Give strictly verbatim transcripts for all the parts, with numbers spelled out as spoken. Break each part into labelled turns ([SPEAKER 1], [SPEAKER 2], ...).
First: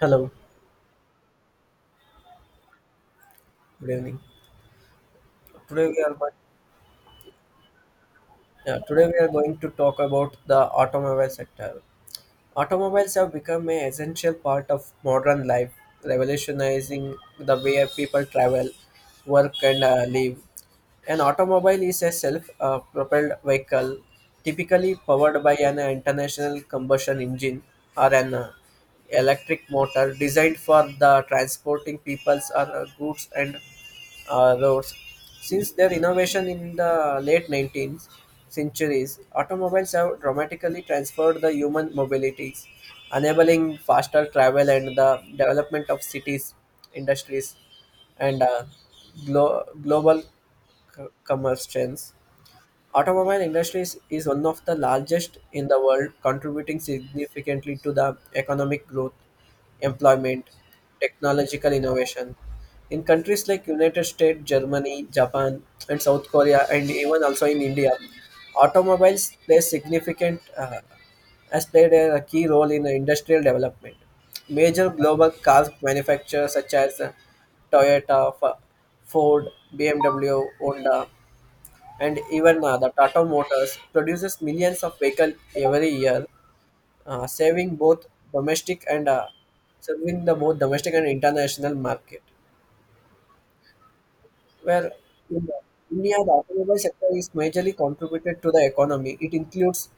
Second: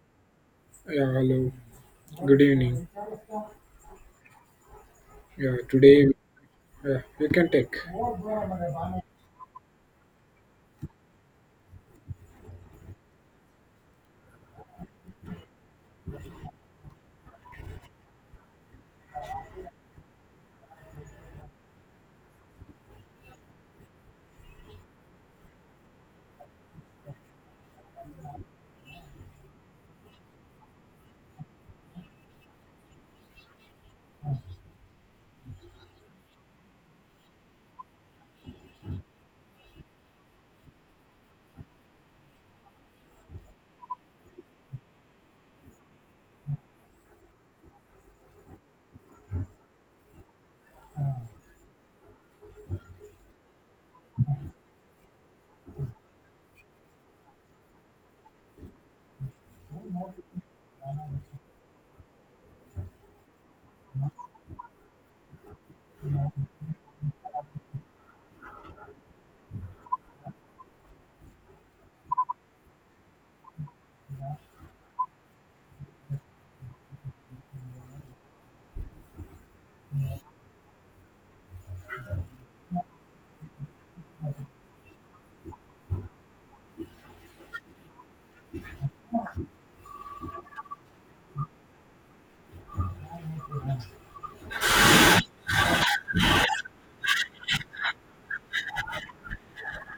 [SPEAKER 1] Hello,
[SPEAKER 2] Yeah, hello. Good evening.
[SPEAKER 1] good evening.
[SPEAKER 2] Yeah,
[SPEAKER 1] Today we
[SPEAKER 2] today
[SPEAKER 1] are going,
[SPEAKER 2] yeah, we can take.
[SPEAKER 1] yeah, today we are going to talk about the automobile sector. Automobiles have become an essential part of modern life, revolutionizing the way people travel, work, and uh, live. An automobile is a self uh, propelled vehicle, typically powered by an internal combustion engine or an uh, electric motor designed for the transporting peoples or uh, goods and uh, roads. Since their innovation in the late nineteenth centuries, automobiles have dramatically transformed the human mobilities, enabling faster travel and the development of cities, industries, and uh, glo- global c- commerce trends. Automobile industry is, one of the largest in the world, contributing significantly to the economic growth, employment, technological innovation. In countries like United States, Germany, Japan, and South Korea, and even also in India, automobiles play significant uh, has played a key role in the industrial development. Major global car manufacturers such as uh, Toyota, F- Ford, B M W, Honda, and even uh, the Tata Motors produces millions of vehicles every year, uh, saving both domestic and uh, serving the both domestic and international market. Where in the- India, the automobile sector is majorly contributed to the economy. It includes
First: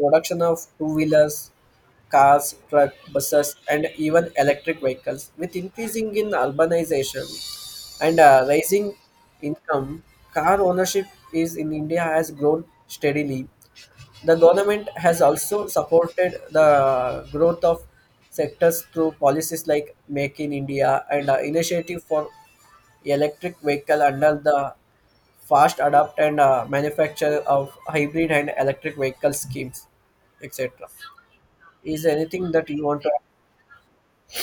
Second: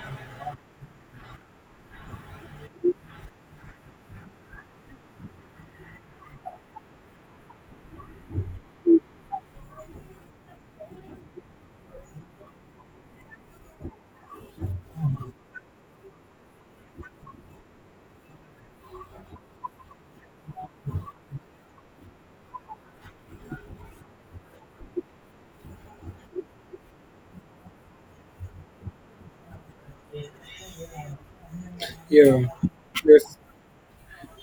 [SPEAKER 1] production of two wheelers, cars, truck, buses, and even electric vehicles. With increasing in urbanization and uh, rising income, car ownership is in India has grown steadily. The government has also supported the growth of sectors through policies like Make in India and uh, initiative for electric vehicle under the fast Adapt and uh, manufacture of hybrid and electric vehicle schemes, etc. Is
[SPEAKER 2] Yeah,
[SPEAKER 1] anything that you want to?
[SPEAKER 2] yes.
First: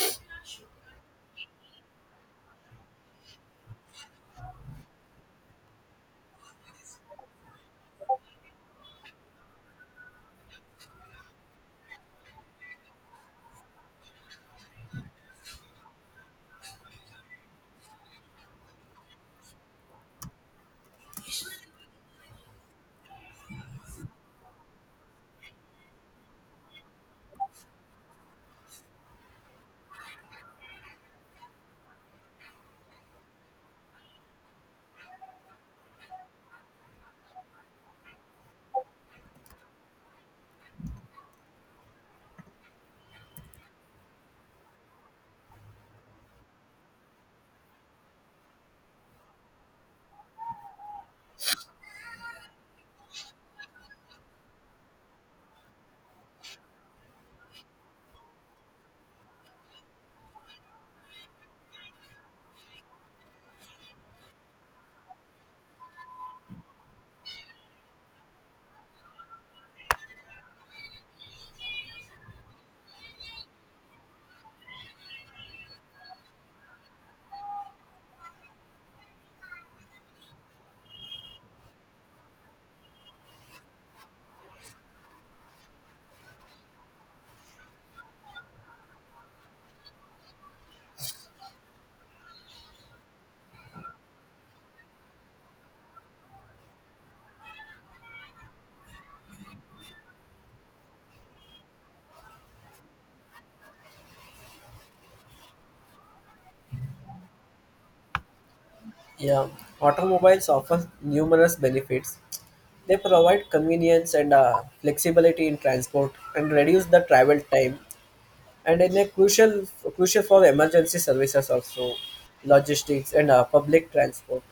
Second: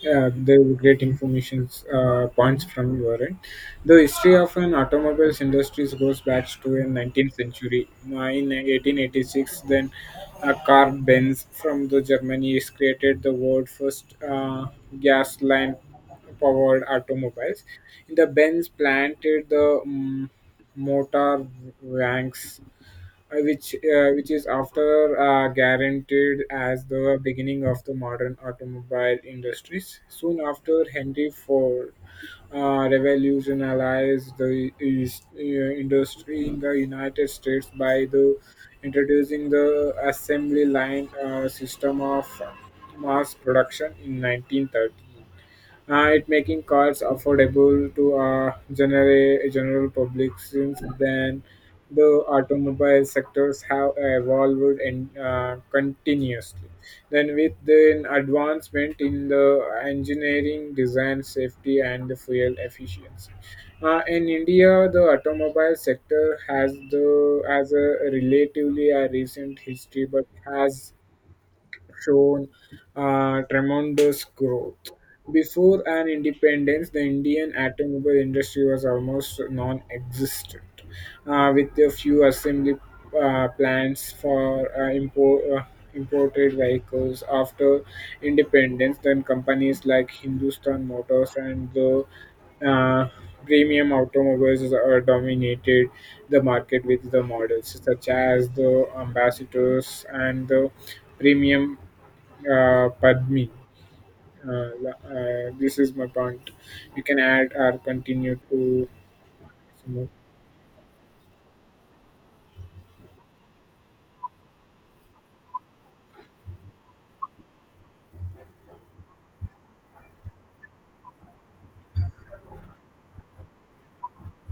[SPEAKER 2] Yeah, there were great information uh, points from your end. The history of an automobiles industries goes back to the nineteenth century. In eighteen eighty-six, then a car Benz from the Germany is created the world first uh, gas lamp powered automobiles. In the Benz planted the mm, motor ranks uh, which uh, which is after uh, guaranteed as the beginning of the modern automobile industries. Soon after, Henry Ford uh, revolutionized the is- uh, industry in the United States by the introducing the assembly line uh, system of mass production in nineteen thirty, uh, it making cars affordable to uh, general general public. Since then, the automobile sectors have evolved and uh, continuously then with the advancement in the engineering design safety and the fuel efficiency. Uh, in India, the automobile sector has the as a relatively a recent history, but has shown uh, tremendous growth. Before an independence, the Indian automobile industry was almost non-existent, uh, with a few assembly uh, plants for uh, import. Uh, imported vehicles after independence, then companies like Hindustan Motors and the uh, premium automobiles are dominated the market with the models such as the Ambassadors and the premium uh, Padmi. Uh, la- uh, this is my point. You can add or continue to
[SPEAKER 1] Yeah,
[SPEAKER 2] some more.
[SPEAKER 1] automobiles offer numerous benefits. They provide convenience and uh, flexibility in transport and reduce the travel time and in a crucial crucial for emergency services also, logistics, and uh, public transport.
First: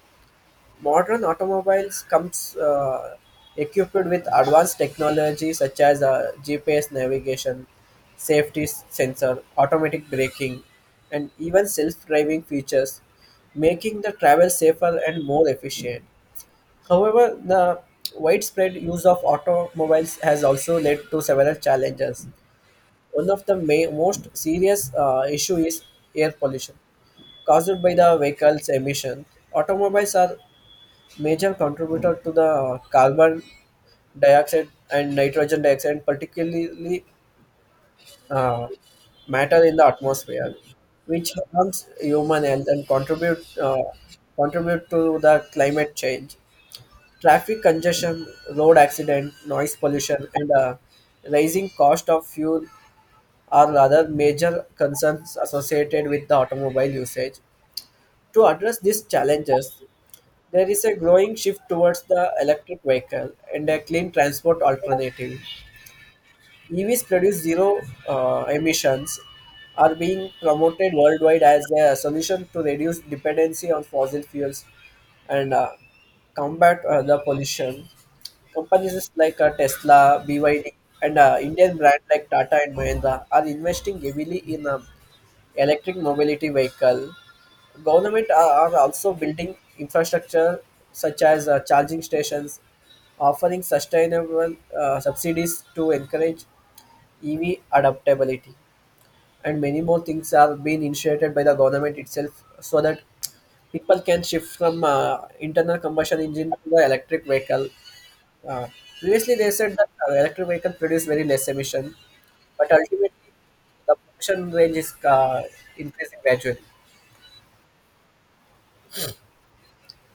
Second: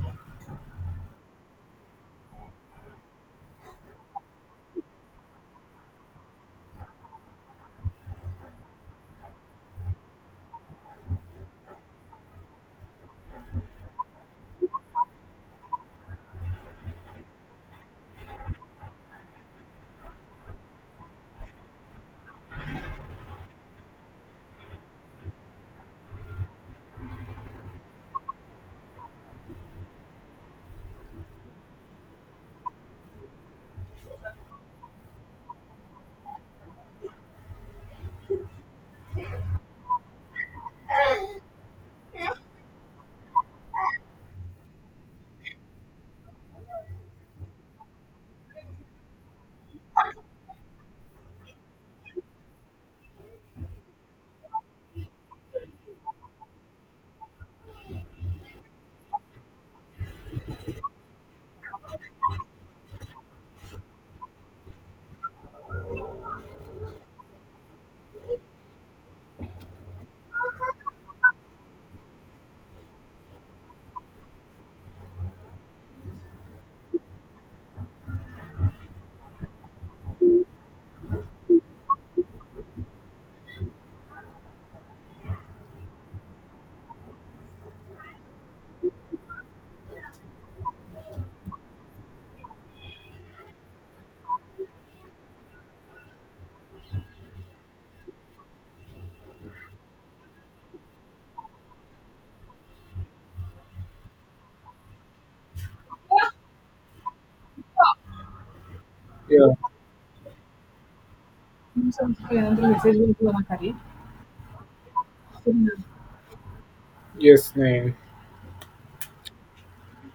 [SPEAKER 1] Modern automobiles comes uh, equipped with advanced technology such as uh, G P S navigation, safety s- sensor, automatic braking, and even self-driving features, making the travel safer and more efficient. However, the widespread use of automobiles has also led to several challenges. One of the ma- most serious uh, issue is air pollution caused by the vehicle's emission. Automobiles are major contributor to the uh, carbon dioxide and nitrogen dioxide, particularly uh, matter in the atmosphere, which harms human health and contribute uh, contribute to the climate change. Traffic congestion, road accident, noise pollution, and uh, rising cost of fuel are other major concerns associated with the automobile usage. To address these challenges, there is a growing shift towards the electric vehicle and a clean transport alternative. E Vs produce zero uh, emissions, are being promoted worldwide as a solution to reduce dependency on fossil fuels and uh, combat uh, the pollution. Companies like uh, Tesla, B Y D, and uh, Indian brand like Tata and Mahindra are investing heavily in uh, electric mobility vehicle. Government are, are also building infrastructure such as uh, charging stations, offering sustainable uh, subsidies to encourage E V adaptability, and many more things are being initiated by the government itself so that people can shift from uh, internal combustion engine to the electric vehicle. uh, Previously they
[SPEAKER 2] Yeah,
[SPEAKER 1] said that uh, electric vehicle produce very less emission, but
[SPEAKER 2] another message.
[SPEAKER 1] ultimately the production range is uh, increasing gradually.
[SPEAKER 2] Yes, Nayan.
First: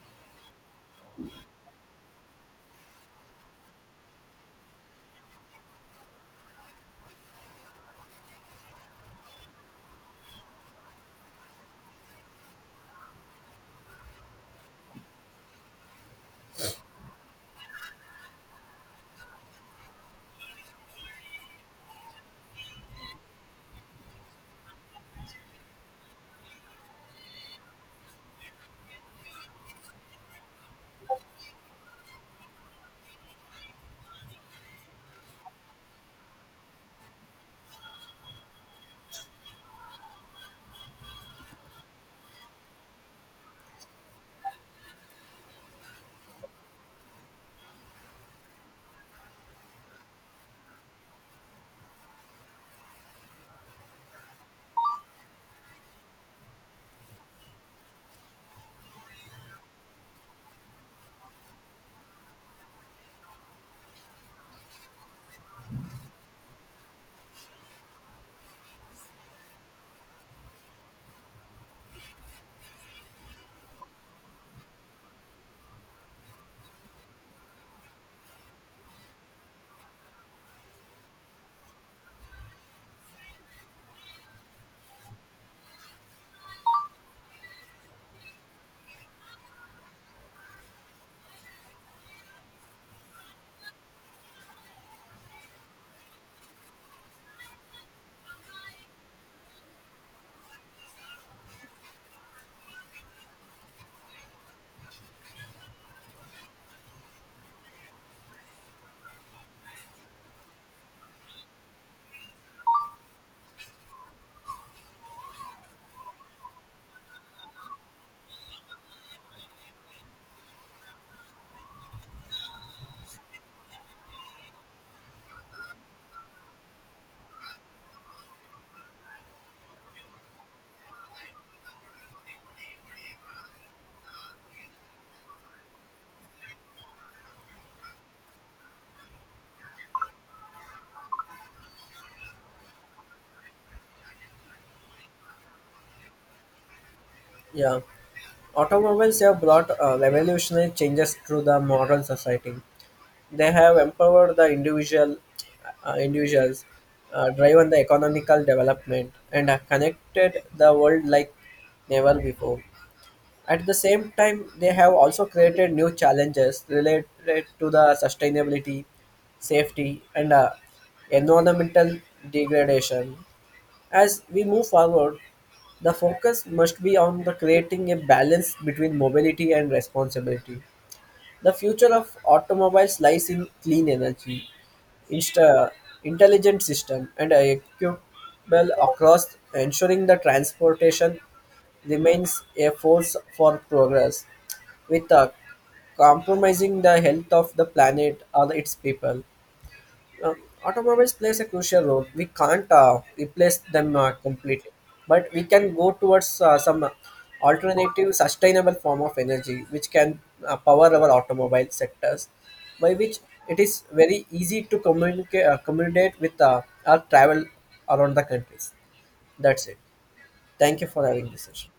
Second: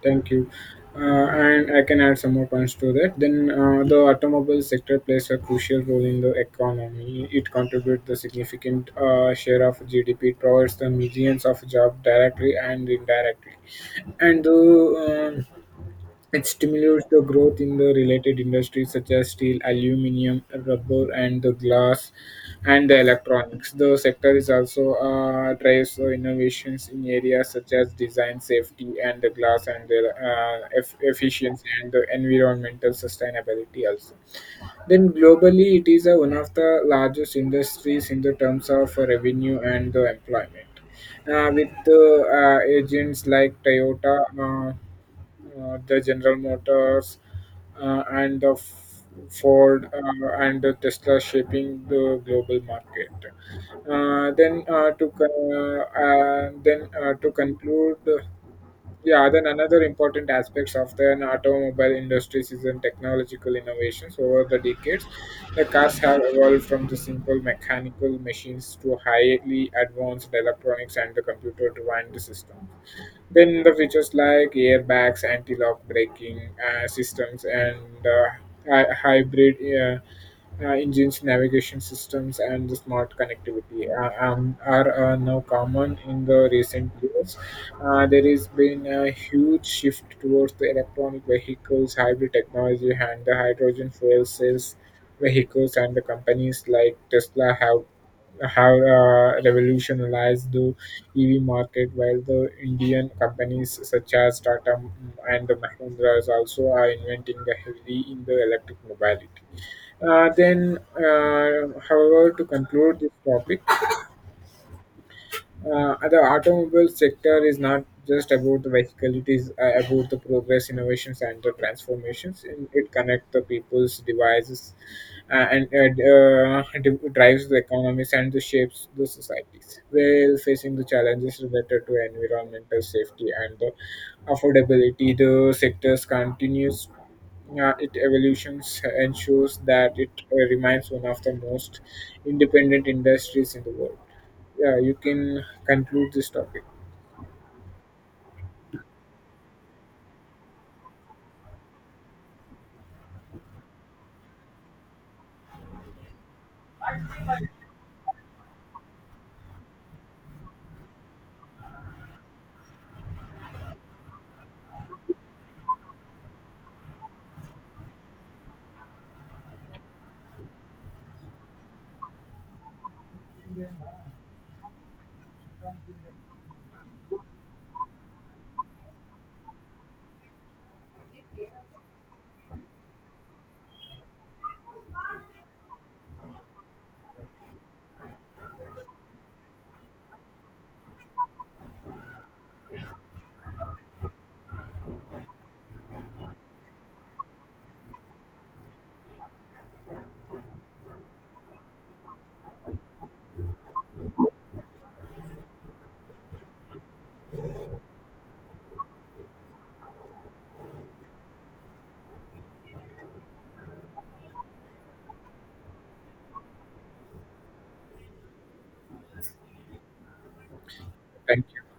[SPEAKER 2] Thank you. Uh, and I can add some more points to that. Then uh, the automobile sector plays a crucial role in the economy. It contributes the significant uh, share of G D P. It provides the millions of jobs directly and indirectly. And the It stimulates the growth in the related industries such as steel, aluminum, rubber, and the glass and the electronics. The sector is also uh, drives the innovations in areas such as design, safety, and the glass and the uh, eff- efficiency and the environmental sustainability also. Then globally, it is uh, one of the largest industries in the terms of uh, revenue and the employment. Uh, with the uh, agents like Toyota, Uh, uh, the General Motors uh, and the F- Ford uh, and the Tesla shaping the global market. Uh, then uh, to con- uh, uh, then uh, To conclude, yeah. Then another important aspects of the automobile industry is in technological innovations over the decades. The cars have evolved from the simple mechanical machines to highly advanced electronics and the computer-defined system, then the features like airbags, anti-lock braking uh, systems, and uh, hy- hybrid uh, uh, engines, navigation systems, and the smart connectivity uh, um, are uh, now common in the recent years. Uh, there has been a huge shift towards the electronic vehicles, hybrid technology, and the hydrogen fuel cells vehicles, and the companies like Tesla have have uh, revolutionized the E V market, while the Indian companies such as Tata and the Mahindras also are inventing the heavily in the electric mobility. Uh, then, uh, however, to conclude this topic, uh, uh, the automobile sector is not just about the vehicle; it is uh, about the progress, innovations, and the transformations. And it connects the people's devices, uh, and uh, d- drives the economies and the shapes the societies. While facing the challenges related to environmental safety and the affordability, the sectors continues. Uh, it evolutions uh, ensures that it uh, remains one of the most independent industries in the world. Yeah, you can conclude this topic.
[SPEAKER 1] Yeah, automobiles have brought uh, revolutionary changes to the modern society. They have empowered the individual uh, individuals, uh, driven the economical development, and have connected the world like never before. At the same time, they have also created new challenges related to the sustainability, safety, and uh, environmental degradation. As we move forward, the focus must be on the creating a balance between mobility and responsibility. The future of automobiles lies in clean energy, insta- intelligent system, and equitable across, ensuring the transportation remains a force for progress, without compromising the health of the planet or its people. uh, Automobiles plays a crucial role. We can't uh, replace them uh, completely, but we can go towards uh, some alternative, sustainable form of energy which can uh, power our automobile sectors, by which it is very easy to communicate uh, communicate with uh, our travel around the countries. That's it. Thank you for having this
[SPEAKER 2] Thank you.
[SPEAKER 1] session.